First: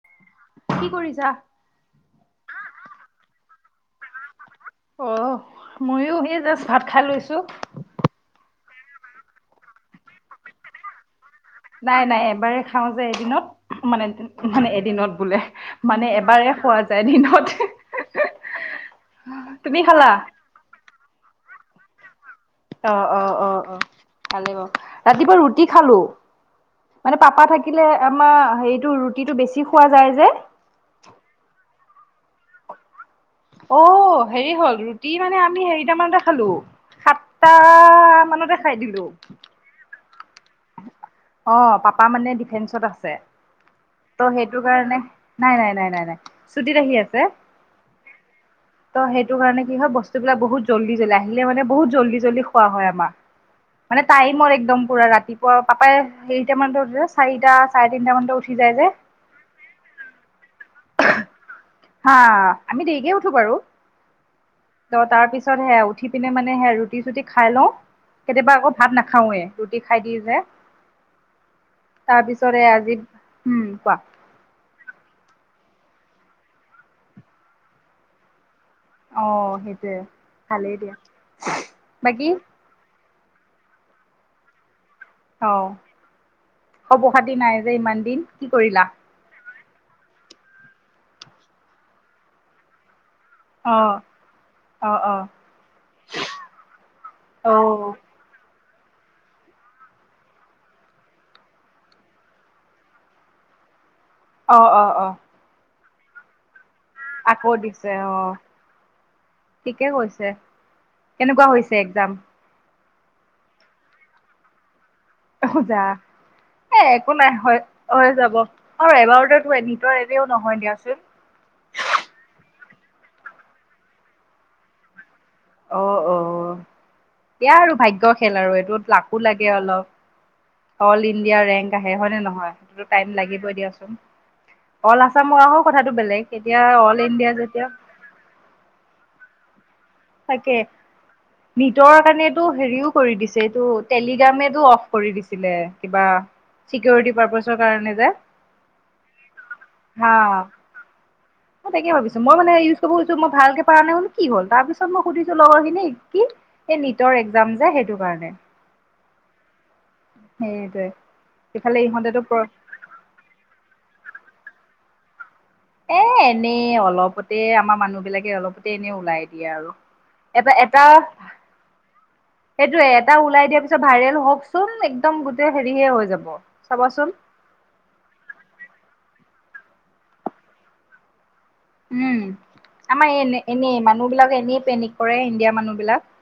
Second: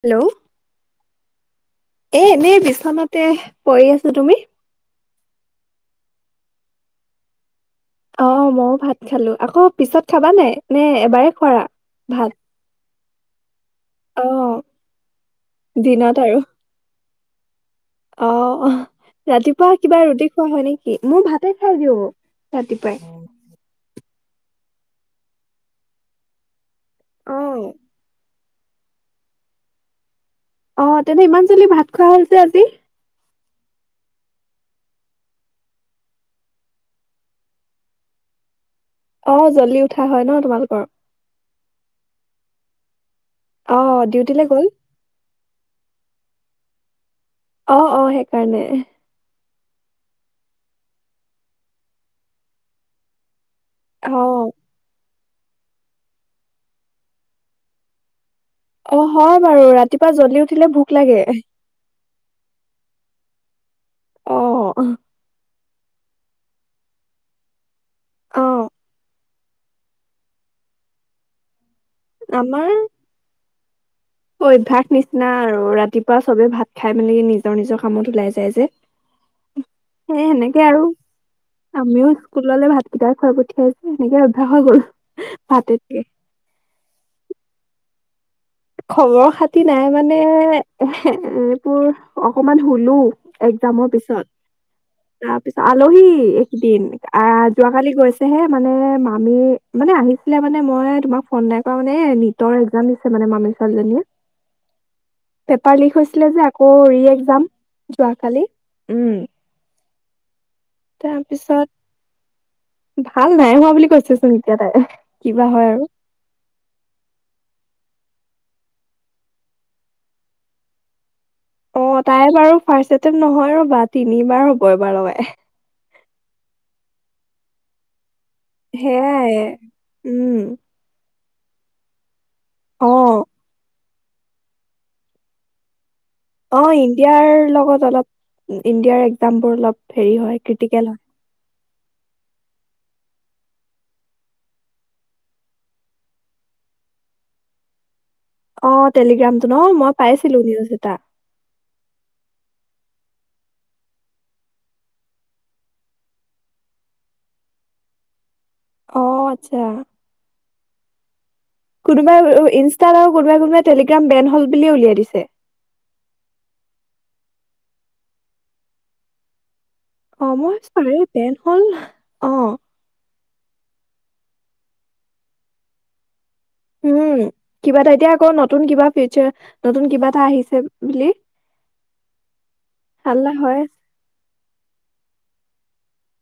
Hello কি কৰিছা এ এনেই বিচনাতে পৰি আছো তুমি? অ ময়ো সেই ভাত খাই লৈছোঁ অ মইও ভাত খালো আকৌ পিছত খাবা নাই নে এবাৰে খোৱা নাই নাই ভাত? এবাৰ খাওঁ এদিনত মানে অ মানে এদিনত বোলে মানে দিনত আৰু এবাৰে খোৱা যায় দিনত অ তুমি খালা েই খাই দিব অ অ অ অ খালে বাৰ ৰাতিপুৱা ৰুটি খালো মানে অ পাপা থাকিলে আমাৰ সেইটো ৰুটিটো বেছি খোৱা যায় যে খ হছে আতিি অ হেৰি হ'ল ৰুটি মানে আমি হাৰটা মানতে খালো সাতটা মানতে খ খাই দিলো অ জল্দি উঠা হয় ন তোমালোকৰ অ পাপা মানে ডিফেন্সত আছে অ ত' ডিউটিলৈ সেইটো গল কাৰণে নাই নাই নাই নাই নাই চুটিত আহি আছে অ অ সেইকাৰণে ত' সেইটো কাৰণে কি হয় বস্তুবিলাক বহুত জল্দি জল্দি আহিলে মানে বহুত জল্দি জল্দি খোৱা হয় আমাৰ মানে অ তাই মোৰ একদম পুৰা ৰাতি প পাপাইে এৰিটা মান উ চাৰিটা চাৰে তিনিটা মান অ হয় বাৰু ৰাতিপুৱা জ্বলি উঠিলে ভোক লাগে হা,,, আমি দেৰিকে উঠো বাৰু। অ ত তাৰপিছত। তাৰ পৰা এই উঠি পিনে মানে হে ৰুটি, চুটি খাই লওঁ। অ কেতিয়াবা আকৌ ভাত নাখাওৱে। ৰুটি খাই দিও যে। তাৰ পিছৰে আমাৰ আজি। উম কোৱা। অভ্যাস নিচিনা আৰু ৰাতিপুৱা চবে ভাত খাই মেলি নিজৰ, নিজৰ কামত ওলাই যায় যে। অ সেইটোয়ে সেই সেনেকে ভালেই আৰু দিয়া বাকী? তেতিয়া খুৱাই পঠিয়াইছে সেনেকে অভ্যাস হৈ গ'ল। অ ভাতে থাকে। খবৰ, খাতি নাই যে ইমান দিন। কি কৰিলা। খবৰ খাতি নাই মানে এ এইবোৰ অকমান হুনো। এক্সামৰ অ', পিছত, অ', অ', তাৰ পিছত আলহী এইকেইদিন আহ যোৱাকালি অ', গৈছেহে। মানে, মামি মানে আহিছিলে মানে মই তোমাক ফোন নাই কৰা মানে এ নিটৰ এক্সাম দিছে মানে মামি। চালে নে? অহ, অহ, অহ। যে আকৌ ৰি এক্জাম আকৌ দিছে, অ যোৱাকালি উম ঠিকে কৈছে কেনেকুৱা তাৰপিছত হৈছে এক্সাম? ভাল নাই হোৱা বুলি কৈছে চোন এতিয়া তাই। কিবা হয় জা আৰু এ একো নাই হৈ হৈ যাব। আৰু এবাৰতেটো এ নিতৰ এনেও নহয় দিয়াচোন। অহ তাই বাৰু ফাৰ্ষ্ট এটেম নহয় ৰবা তিনিবাৰ হ'ব এবাৰ লগে। অহ অহ এয়া আৰু ভাগ্য। খেল আৰু এইটোত লাকো সেয়াই লাগে অলপ উম অল ই। ইণ্ডিয়াৰ ৰেংক আহে হয় নে নহয়। সেইটো টাইম অ' লাগিবই দিয়াচোন। অল আছাম হোৱাও কথা। অহ ইণ্ডিয়াৰ লগত অলপ ইণ্ডিয়াৰ এক্জামবোৰ লগত। হেৰি হয় ক্ৰিটিকেল হয়। নিজৰ কাৰণটো হেৰিও কৰি দিছে এইটো টেলিগ্ৰাম এটো অফ কৰি দিছিলে কিবা চিকিৰটি প্ৰৰপচ কাৰণে যে। অহ টেলিগ্ৰামটো ন মই হা পাইছিলো নিউজ এটা। তাকে ভাবিছো মই মানে ইউচ কৰিব খুজিছো মই ভালকে পাৰা নাই কি হ'ল তাৰপিছত মই সুধিছো লগৰখিনিক কি এই লিতৰ একজাম সেইটো কাৰণে। অহ আচ্ছা। সেই দে। কোনোবা ইনষ্টা আৰু কোনোবাই কোনোব টেলিগ্ৰাম বেন হ' বুলিয়ে উলিয়াই দিছে এ এনেই অলপতে আমাৰ মানুহ বিলাকে অলপতে এনে ওলাই দিয়া আৰু অ এটা এটা মইছো পেন হল আহ সেইটোয়ে এটা ওলাই দিয়াৰ পিছত ভাইৰেল হওকচোন একদম গোটেই হেৰি হে হৈ যাব চাবাচোন উম কিবা এটা এতিয়া আকৌ নতুন কিবা ফিউচাৰ নতুন কিবা এটা আহিছে বুলি উম আমাৰ হাল্লা এনে হয় এনেই মানুহ বিলাকে এনেই পেনিক কৰে ইণ্ডিয়া মানুহ বিলাক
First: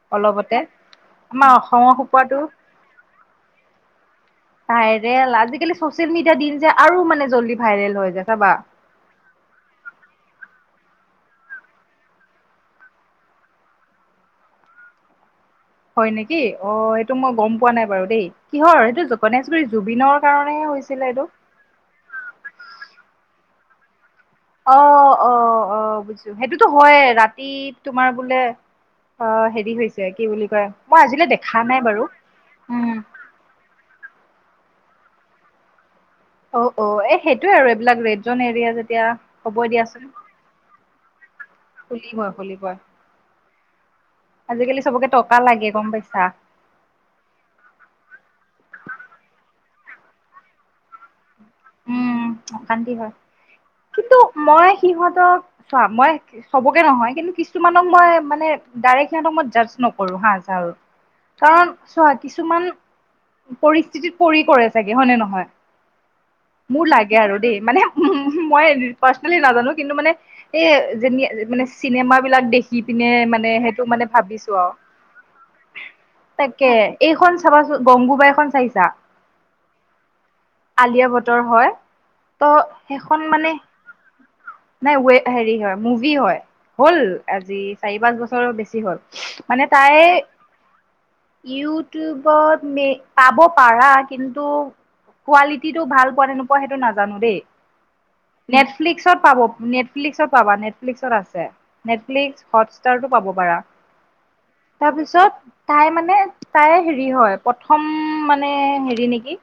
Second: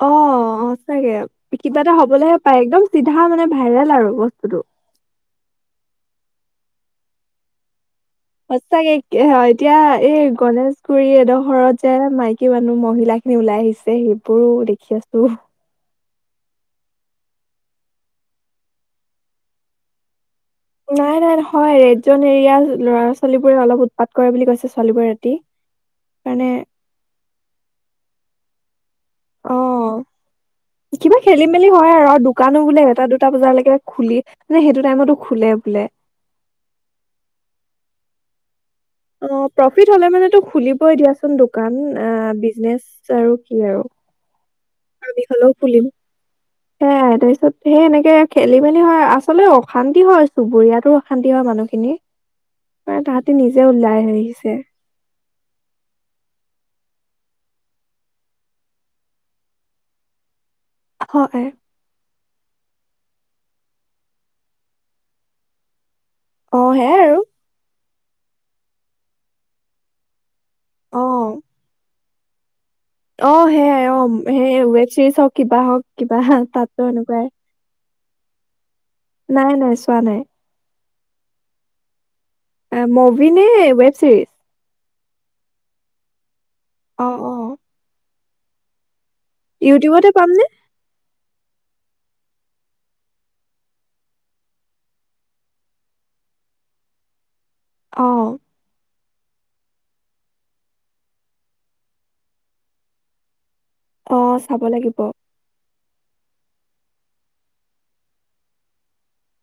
অ অলপতে সঁচাকে আমাৰ কিবা অসমৰ এটা হবলেহে সোপাটো পায়। একদম চিধা মানে ভাইৰেল আৰু বস্ত।। ভাইৰেল [inaudible] আজিকালি ছ'চিয়েল মিডিয়া দিন যে, আৰু মানে জল্দি ভাইৰেল হয়। সঁচাকে অ এতিয়া এই গণেশ।। গুৰি এডোখৰত যে মাইকী মানুহ মহিলা খিনি ওলাই আহিছে সেইবোৰো দেখি আছোঁ। হয় নেকি অ এইটো মই গম পোৱা নাই বাৰু দেই কিহৰ? সেইটো গণেশগুৰি জুবিনৰ।। কাৰণেহে হৈছিলে নাই এইটো নাই নহয় ৰেড জন এৰিয়া ল'ৰা ছোৱালী বো।। ৰে [inaudible] অলপ উৎপাত কৰে বুলি কৈছে অ ছোৱালীবোৰে ৰাতি অ অ বুজিছো কাৰণে সেইটোতো হয়ে ৰাতি তোমাৰ বোলে।। অ হেৰি হৈছে কি বুলি কয় মই কিবা আজিলৈ খেলি দেখা মেলি নাই হয় বাৰু আৰু দোকানো বোলে উম এটা দুটা বজালৈকে খুলিয়ে।। মানে সেইটো টাইমতো খোলে বোলে। অ অ এ সেইটোয়ে আৰু এইবিলাক ৰেড জন এৰিয়া। আৰু অ প্ৰফিত হলে মানে টো খুলিবই দিয়া চো।। [inaudible] দোকান এ খুলিবই খুলিবই বিজনেচ আৰু। কি আৰু।। আজিকালি চবকে আমি টকা হলেও লাগে খুলিম। গম পাইছা সেইয়াই তাৰপিছত সেই এনেকে খেলি মেলি হয়। আচলতে অশান্তি হয় চুবুৰীয়াতো অশান্তি। ওচৰৰ মানুহখিনি উম অশান্তি মানে হয় তাহাঁতি নি।। কিন্তু মই সিহঁতক চোৱা মই চবকে নহয়। কিন্তু কিছুমানক মই মানে ডাইৰেক্ট সিহঁতক মই জাৰ্জ নকৰোঁ হা।। আৰু হয় কাৰণ চোৱা কিছুমান।। পৰিস্থিতিত পৰি কৰে চাগে হয়নে? নহয় অ মোৰ সেয়াই লাগে আৰু দেই মানে।। উহু উহু মই পাৰ্চনেলি নাজানো কিন্তু মানে এ অ যেন মানে চিনেমাত বিলাক দেখি পিনে অ মানে সেইটো সেয়াই অ মানে ভাবিছো সেই আৰু ওৱেব ছিৰিজ হওঁক কিবা হওঁক কিবা তাতটো এনেকুৱাই। গঙগুবাই খন চাইছা? নাই নাই চোৱা নাই। আলিয়া ভাট ভাতৰ হয়। ত' এই সেইখন মভি নে মানে ৱেব চিৰিজ? নাই ৱে হেৰি হয় মুভি হয়। হ'ল, অ অ আজি চাৰি পাঁচ বছৰ -বেছি হ'ল। ইউটিউবতে পামনে? ইউ টিউবত এ পাব পাৰা, কিন্তু কোৱালিটিটো ভাল পোৱা নে নোপোৱা, সেইটো নাজানো দেই। অ -নেটফ্লিক্স পাব নেটফ্লিক্সত পাবা। নেটফ্লিক্সত আছে। নেটফ্লিক্স, হটষ্টাৰটো পাব পাৰা? অ চাব লাগিব তাৰপিছত, তাই মানে তাই হেৰি হয়। প্ৰথম মানে হেৰি নেকি?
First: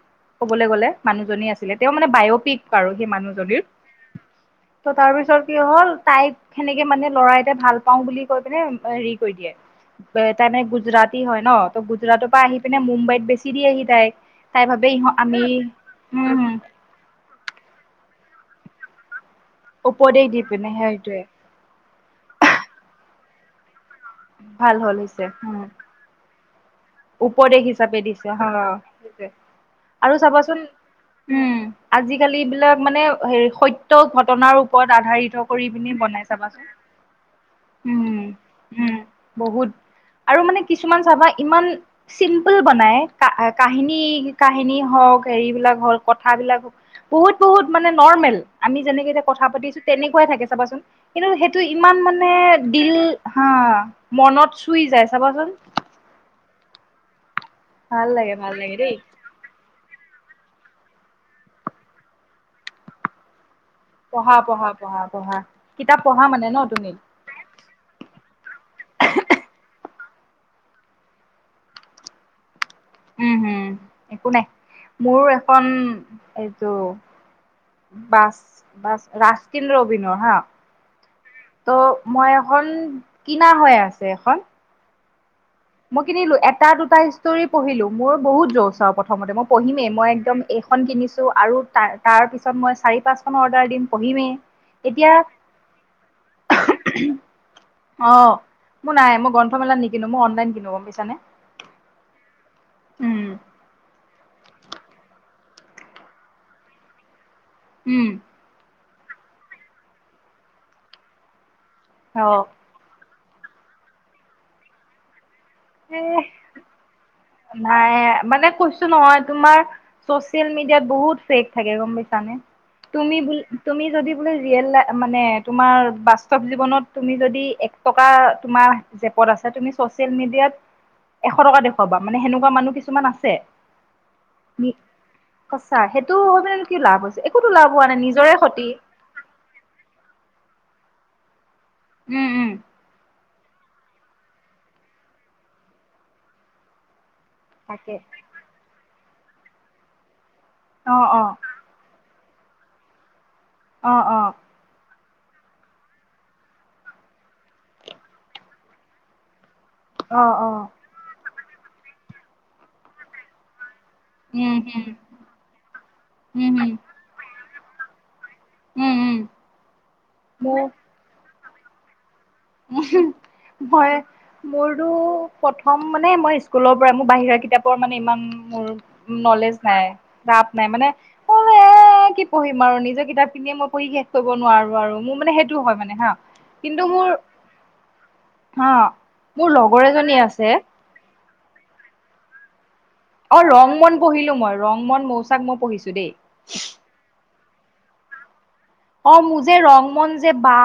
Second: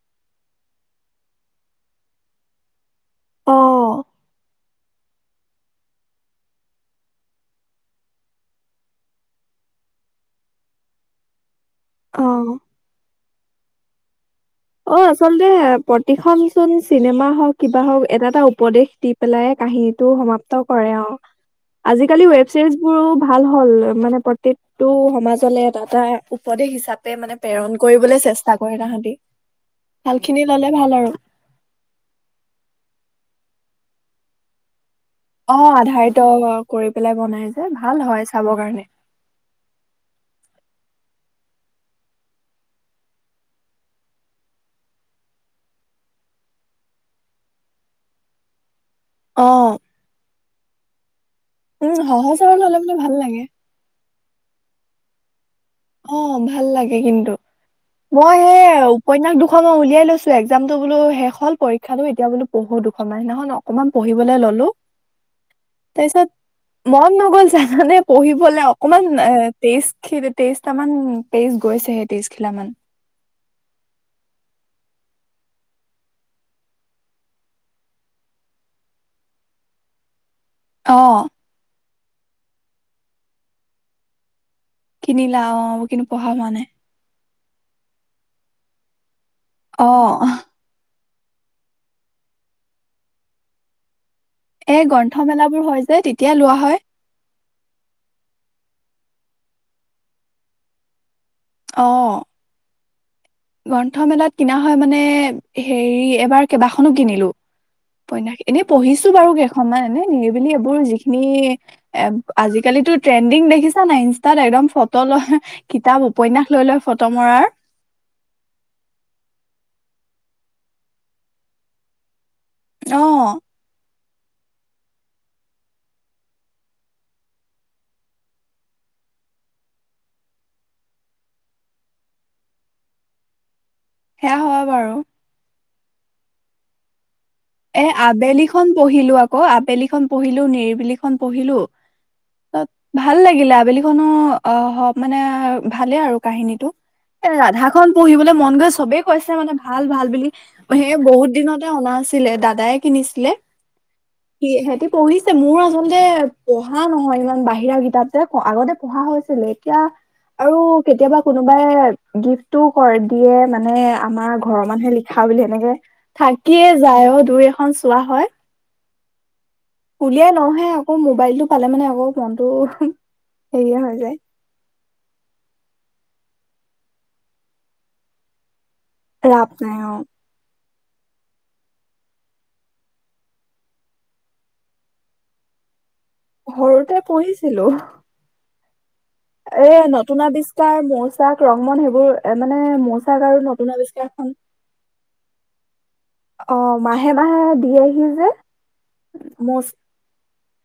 ক'বলৈ গ'লে মানুহজনী আছে তেতিয়াও মানে বায়'পিক বাৰু। অ মানুহজনীৰ ত' তাৰ পিছত কি হ'ল -তাইক তেনেকে মানে ল'ৰাই এটাই ভাল পাও বুলি কৈ পিনে হেৰি কৰি দিয়ে। তাৰমানে, গুজৰাটী হয় ন। অ গুজৰাটৰ পৰা আহি পিনে মুম্বাইত বেছিচে। -সি আহি তাইক তাই ভাবে অ' ইহ আমি আচলতে উম প্ৰতিখন হম চোন চিনেমা হওক, কিবা হওক এটা এটা উপদেশ দি - পেলাই কাহিনীটো উপদেশ দি সমাপ্ত পিনে কৰে আৰু। সেইটোৱে আজি কালি ওৱেৱ ছিৰিজ বোৰো -ভাল হ'ল ৰবা। -মানে ভাল প্ৰত্যেকটো হ'ল হৈছে সমাজলে উম। এটা এটা উপদেশ হিচাপে -পে মানে উপদেশ প্ৰেৰণ হিচাপে কৰিবলৈ দিছে হ চেষ্টা কৰে তাহাতি। আৰু চাবাচোন, উম। আজিকালি বিলাক মানে হেৰি, সত্য -ত ঘটনাৰ ওপৰত -আধাৰিত অ কৰি পিনে বনাই আধাৰিত চাবাচোন। কৰি পেলাই বনাই যে ভাল উম। হয় চাবৰ কাৰণে উম। বহুত। আৰু মানে কি কিছুমান চাবা ইমান চিম্পুল বনাই। কাহিনী কাহিনী হওক, হেৰি বিলাক হওক, কথাবিলাক হওক বহুত বহুত মানে নৰ্মেল। আমি যেনেকে এতিয়া কথা অ পাতিছো, তেনেকুৱাই থাকে চাবাচোন কিন্তু, সেইটো উম ইমান মানে সহজ সৰল হলে বোলে দিল, ভাল লাগে হা মনত- চুই যায়, চাবাচোন। অ' ভাল লাগে কিন্তু। ভাল লাগে মই ভাল সেই লাগে দেই উপন্যাস দুখন মই উলিয়াই লৈছো- এগজামটো বোলো শেষ হল পৰীক্ষাতো, এতিয়া বোলো পঢ়ো দুখন মান। নহয় ন- অকমান পঢ়িবলে পঢ়া ললো। পঢ়া পঢ়া পঢ়া কিতাপ পঢ়া তাৰপিছত মানে ন তুমি মন নগ'ল জানানে পঢ়িবলে। অকমান এ তেজ- -খিতে টেষ্ট- তামান, পেইজ গৈছেহে তেইশ খিলা মান উম হুম! একো নাই। মোৰ এখন এইটো বাছ, বাছ ৰাস্কিন-ৰবীনৰ হা- অঁ ত' মই এখন কিনা হৈ আছে এখন- কিনিল- মই কিনিলো, এটা দুটাই- ষ্টৰি পঢ়িলো। মোৰ বহুত যৌচ আৰু প্ৰ- থমতে, মই অ পঢ়িমেই মই একদম এইখন কিনি- ছোঁ আৰু তাৰ, তাৰ পিছত মই চাৰি পাঁচখনৰ অৰ্ডাৰ দিম, পঢ়িমেই এ এতিয়া গ্ৰন্থমেলাবোৰ হয় যে, তেতিয়া লোৱা হয়। অ মোৰ নাই, মই গ্ৰন্থমেলাত নিকিনো মই অনলাইন কিন- নো, গম পাইছা নে? অঁ! উম গ্ৰন্থমেলাত কিনা হয় মানে হেৰি এবাৰ কেইবাখনো কিনিলো- উম উপন্যাস, এনেই পৰিছোঁ- বাৰু কেইখনমান এনে নিৰিবিলি এইবোৰ যিখিনি- এ অ আজিকালিতো- ট্ৰেণ্ডিং দেখিছা নাই ইনষ্টাত একদম ফটো লয়- কিতাপ, এ উপন্যাস লৈ লৈ ফটো ম- নাই মানে- কৈছো নহয় তোমাৰ চছেল মিডিয়াত বহুত ফেক থাকে গম পাইছানে? অ তুমি বুল, তুমি যদি- মানে ৰিয়েল লা, মানে তোমাৰ বাস্তৱ জীৱনত তুমি যদি এক টকা তোমাৰ জেপত আছে তুমি চছিয়েল মিডিয়াত এশ টকা দেখ- ৱাবা। মানে সেনেকুৱা মানুহ কিছুমান আছে। সেয়া হয় বাৰু সঁচা। সেইটো হৈ পেলাইনো কি লাভ হৈছ- এ আবেলিখন পঢ়িলো আকৌ আবেলিখন পঢ়িলো, নিৰিব বিলিখন পঢ়িলোঁ। উম উম। লা আবেলিখনো অঁ হ মানে ভালেই আৰু কাহিনীটো এ ৰাধা খন তাকে পঢ়িবলৈ মন গৈ আছে চবে কৈছে মানে ভাল ভাল বুলি সেয়ে অ অ বহুত দিনতে অনা আছ ছিলে, দাদায়ে কিনিছিলে অঁ অঁ। সি সিহঁতি পঢ়িছে মোৰ আচলতে পঢ়া নহয় ইমান বাহিৰা কিতাপ যে আগতে পঢ়া হৈছিলে এতিয়া অ অ আৰু কেতিয়াবা কোনোবাই গিফ্টটো কৰি দিয়ে মানে আমাৰ উম ঘৰৰ হম মানুহে লিখা বুলি সেনেকে উম থাকিয়ে হম দুই এখন চোৱা হয় উম উম উলিয়াই মোৰ লহে আকৌ মোবাইলতটো পালে মানে আকৌ মনটো হেৰিয়ে মই হৈ যায় মোৰো প্ৰথম মানে মই স্কুলৰ পৰা মোৰ বাহিৰা কিতাপৰ মানে ইমান মোৰ ৰাপ নলেজ নাই অ নাই মানে অ এ কি পঢ়িম আৰু নিজৰ কিতাপ খিনিয়ে মই পঢ়ি শেষ কৰিব নোৱাৰো আৰু মোৰ মানে সেইটোও হয় মানে হা ঘৰুতে পঢ়িছ হেল্ল' অ এ নতুন আৱিষ্কাৰ মৌচাক ৰংমন সেইবোৰ মানে মৌচাক আৰু অ নতুন ৰং মন আৱিষ্কাৰখন পঢ়িলো মই ৰং মন মৌচাক মই পঢ়িছো অ দেই মাহে মাহে দি আহি যে অ মোৰ যে মৌচ ৰং মন যে বা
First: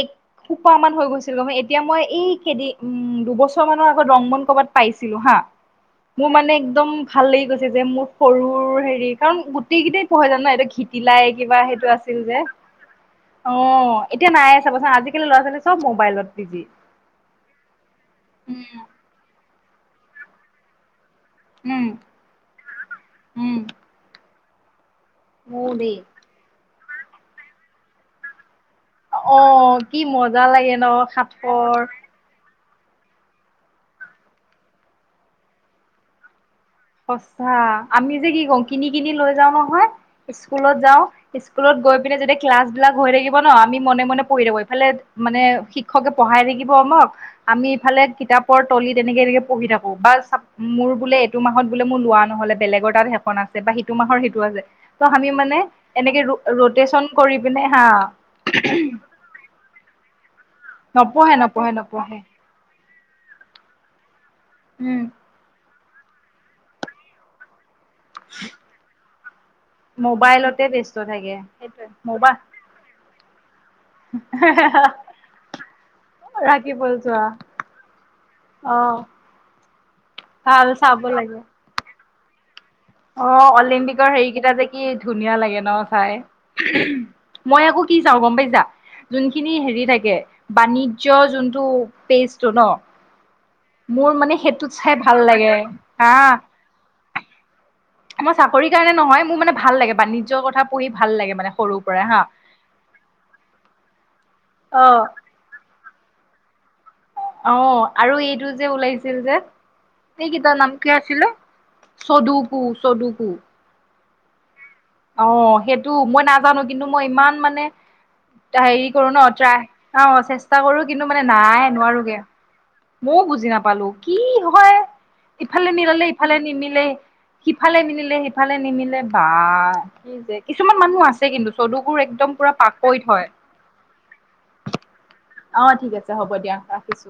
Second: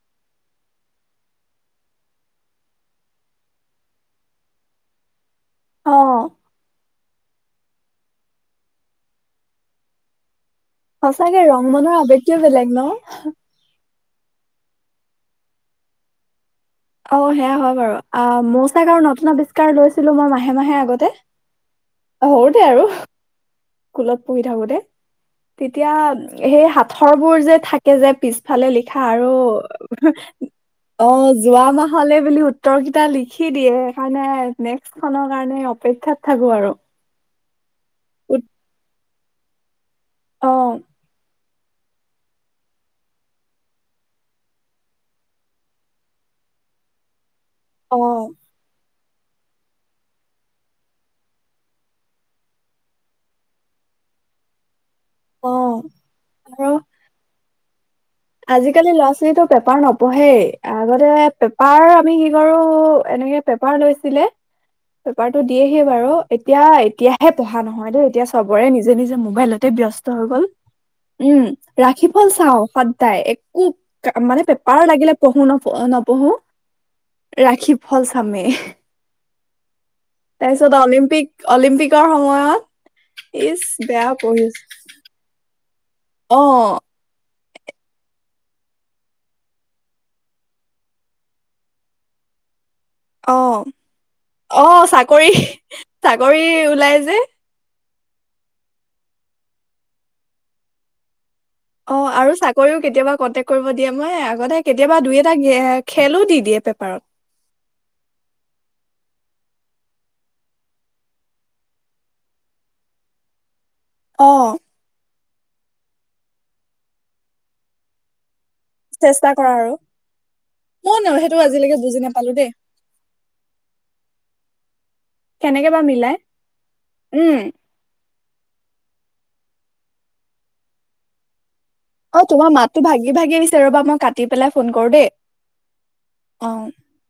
এক সোপাহ মান হৈ গৈছিল গ এতিয়া মই এই কেইদিন উ দুবছৰ মানৰ আগত ৰং বন ক'বাত পাইছিলো হা অ মোৰ মানে একদম ভালেই গৈছে যে মোৰ সৰুৰ হেৰি কাৰণ গোটেই কেইটেই পঢ়াই যান ন এই সঁচাকে ৰং মনৰ আৱে কিয় বেলেগ ন অ এতিয়া নাইে চাবচোন আজিকালি লৰা ছোৱালী চব মোবাইলত বিজি অ সেয়া হয় বাৰু অ উম মৌচাক আৰু নতুন কাৰ লৈছিলো মই মাহে মাহে আগতে উম সৰুতে আৰু উম কুলত পঢ়ি থাকো তে মোৰো তেতিয়া দেই সেই থৰ বোৰ যে থাকে যে পিছ ফালে লিখা আৰু অ কি মজা লাগে ন অ যোৱা সাঁথৰ মাহলে বুলি উত্তৰ কেইটা লিখি দিয়ে সেইকাৰণে নেক্স খনৰ কাৰণে অপেক্ষাত থাকো আৰু সস্তা আমি যে উত কি কংকিনী কিনি লৈ যাও নহয় স্কুলত অ' যাওঁ স্কুলত গৈ পিনে যদি ক্লাছ বিলাক হৈ থাকিব ন আমি মনে মনে পঢ়ি থাকো ইফালে মানে শিক্ষকে পঢ়াই থাকিব ন আমি ইফালে অ' কিতাপৰ তলিত তেনেকে এনেকে পঢ়ি থাকো বা মোৰ বোলে এইটো মাহত বোলে মোৰ লোৱা নহলে বেলেগৰ তাত সেখন আছে বা সিটো মাহৰ সিটো আছে ত আমি মানে অ' এনেকে আৰু ৰটেচন কৰি নে হা আজিকালি ল'ৰা ছোৱালীটো পেপাৰ নপঢ়ে নপঢ়ে আগতে নপঢ়ে পেপাৰ আমি নপঢ়ে কি কৰো এনেকে পেপাৰ লৈছিলে উম পেপাৰটো দিয়ে স বাৰু এতিয়া এতিয়াহে পঢ়া নহয় নহয় দ এতিয়া চবৰে নিজে নিজে মোবাইলতে ব্যস্ত হৈ গল মোবাইলতে ব্যস্ত থাকে উম সেইটোৱে ৰাখি ফল মোবাইল চাওঁ তাই একো মানে পেপাৰো লাগিলে পঢ়ো নপ নপঢ়ো ৰাখি বল যোৱা ৰাখি ফল চামেই অ ভাল তাৰপিছত চাব অলিম্পিক লাগে অলিম্পিক শ সময়ত অ ইচ বেয়া অলিম্পিকৰ হেৰিকেইটা পঢ়িছো যে কি ধুনীয়া লাগে ন অ চাই মই আকৌ কি চাও গম পাইছো যোনখিনি হেৰি থাকে বাণিজ্য যোনটো পেষ্টো ন অ মোৰ মানে অ সেইটোত চাই ভাল চাকৰি লাগে হা চাকৰি ওলাই যে মই চাকৰি কাৰণে নহয় মোৰ মানে ভাল লাগে বাানিজ্যৰ কথা পঢ়ি ভাল লাগে মানে সৰুৰ অ পৰাই হা আৰু চাকৰিও কেতিয়াবা কণ্টেকট কৰিব দিয়ে মই আগতে অ কেতিয়াবা দুই এটা খেলো দি দিয়ে পেপাৰত অ আৰু এইটো যে ওলাইছিল যে এইকেইটাৰ নাম কে আছিলে চদুকু চদুকু অ অ সেইটো মই নাজানো কিন্তু মই ইমান মানে হেৰি কৰো চেষ্টা কৰা ট্ৰাই আৰু অ চেষ্টা কৰো ময়ো কিন্তু ন মানে সেইটো নাই আজিলৈকে বুজি নোৱাৰোগে নাপালো দেই অ বুজি নাপালো কি হয় কেনেকে ইফালে বা মিললেে মিলাই ইফালে নিমিলে উম সিফালে মিলে সিফালে নিমিলে বা কি যে কিছুমান মানুহ আছে কিন্তু চদুবোৰ অ একদম তোমাৰ পুৰা মাতটো পাকৈত ভাগি হয় ভাগিছে ৰ'বা মই কাটি পেলাই ফোন কৰো দেই অ ঠিক আছে হ'ব দিয়া অ ৰাখিছো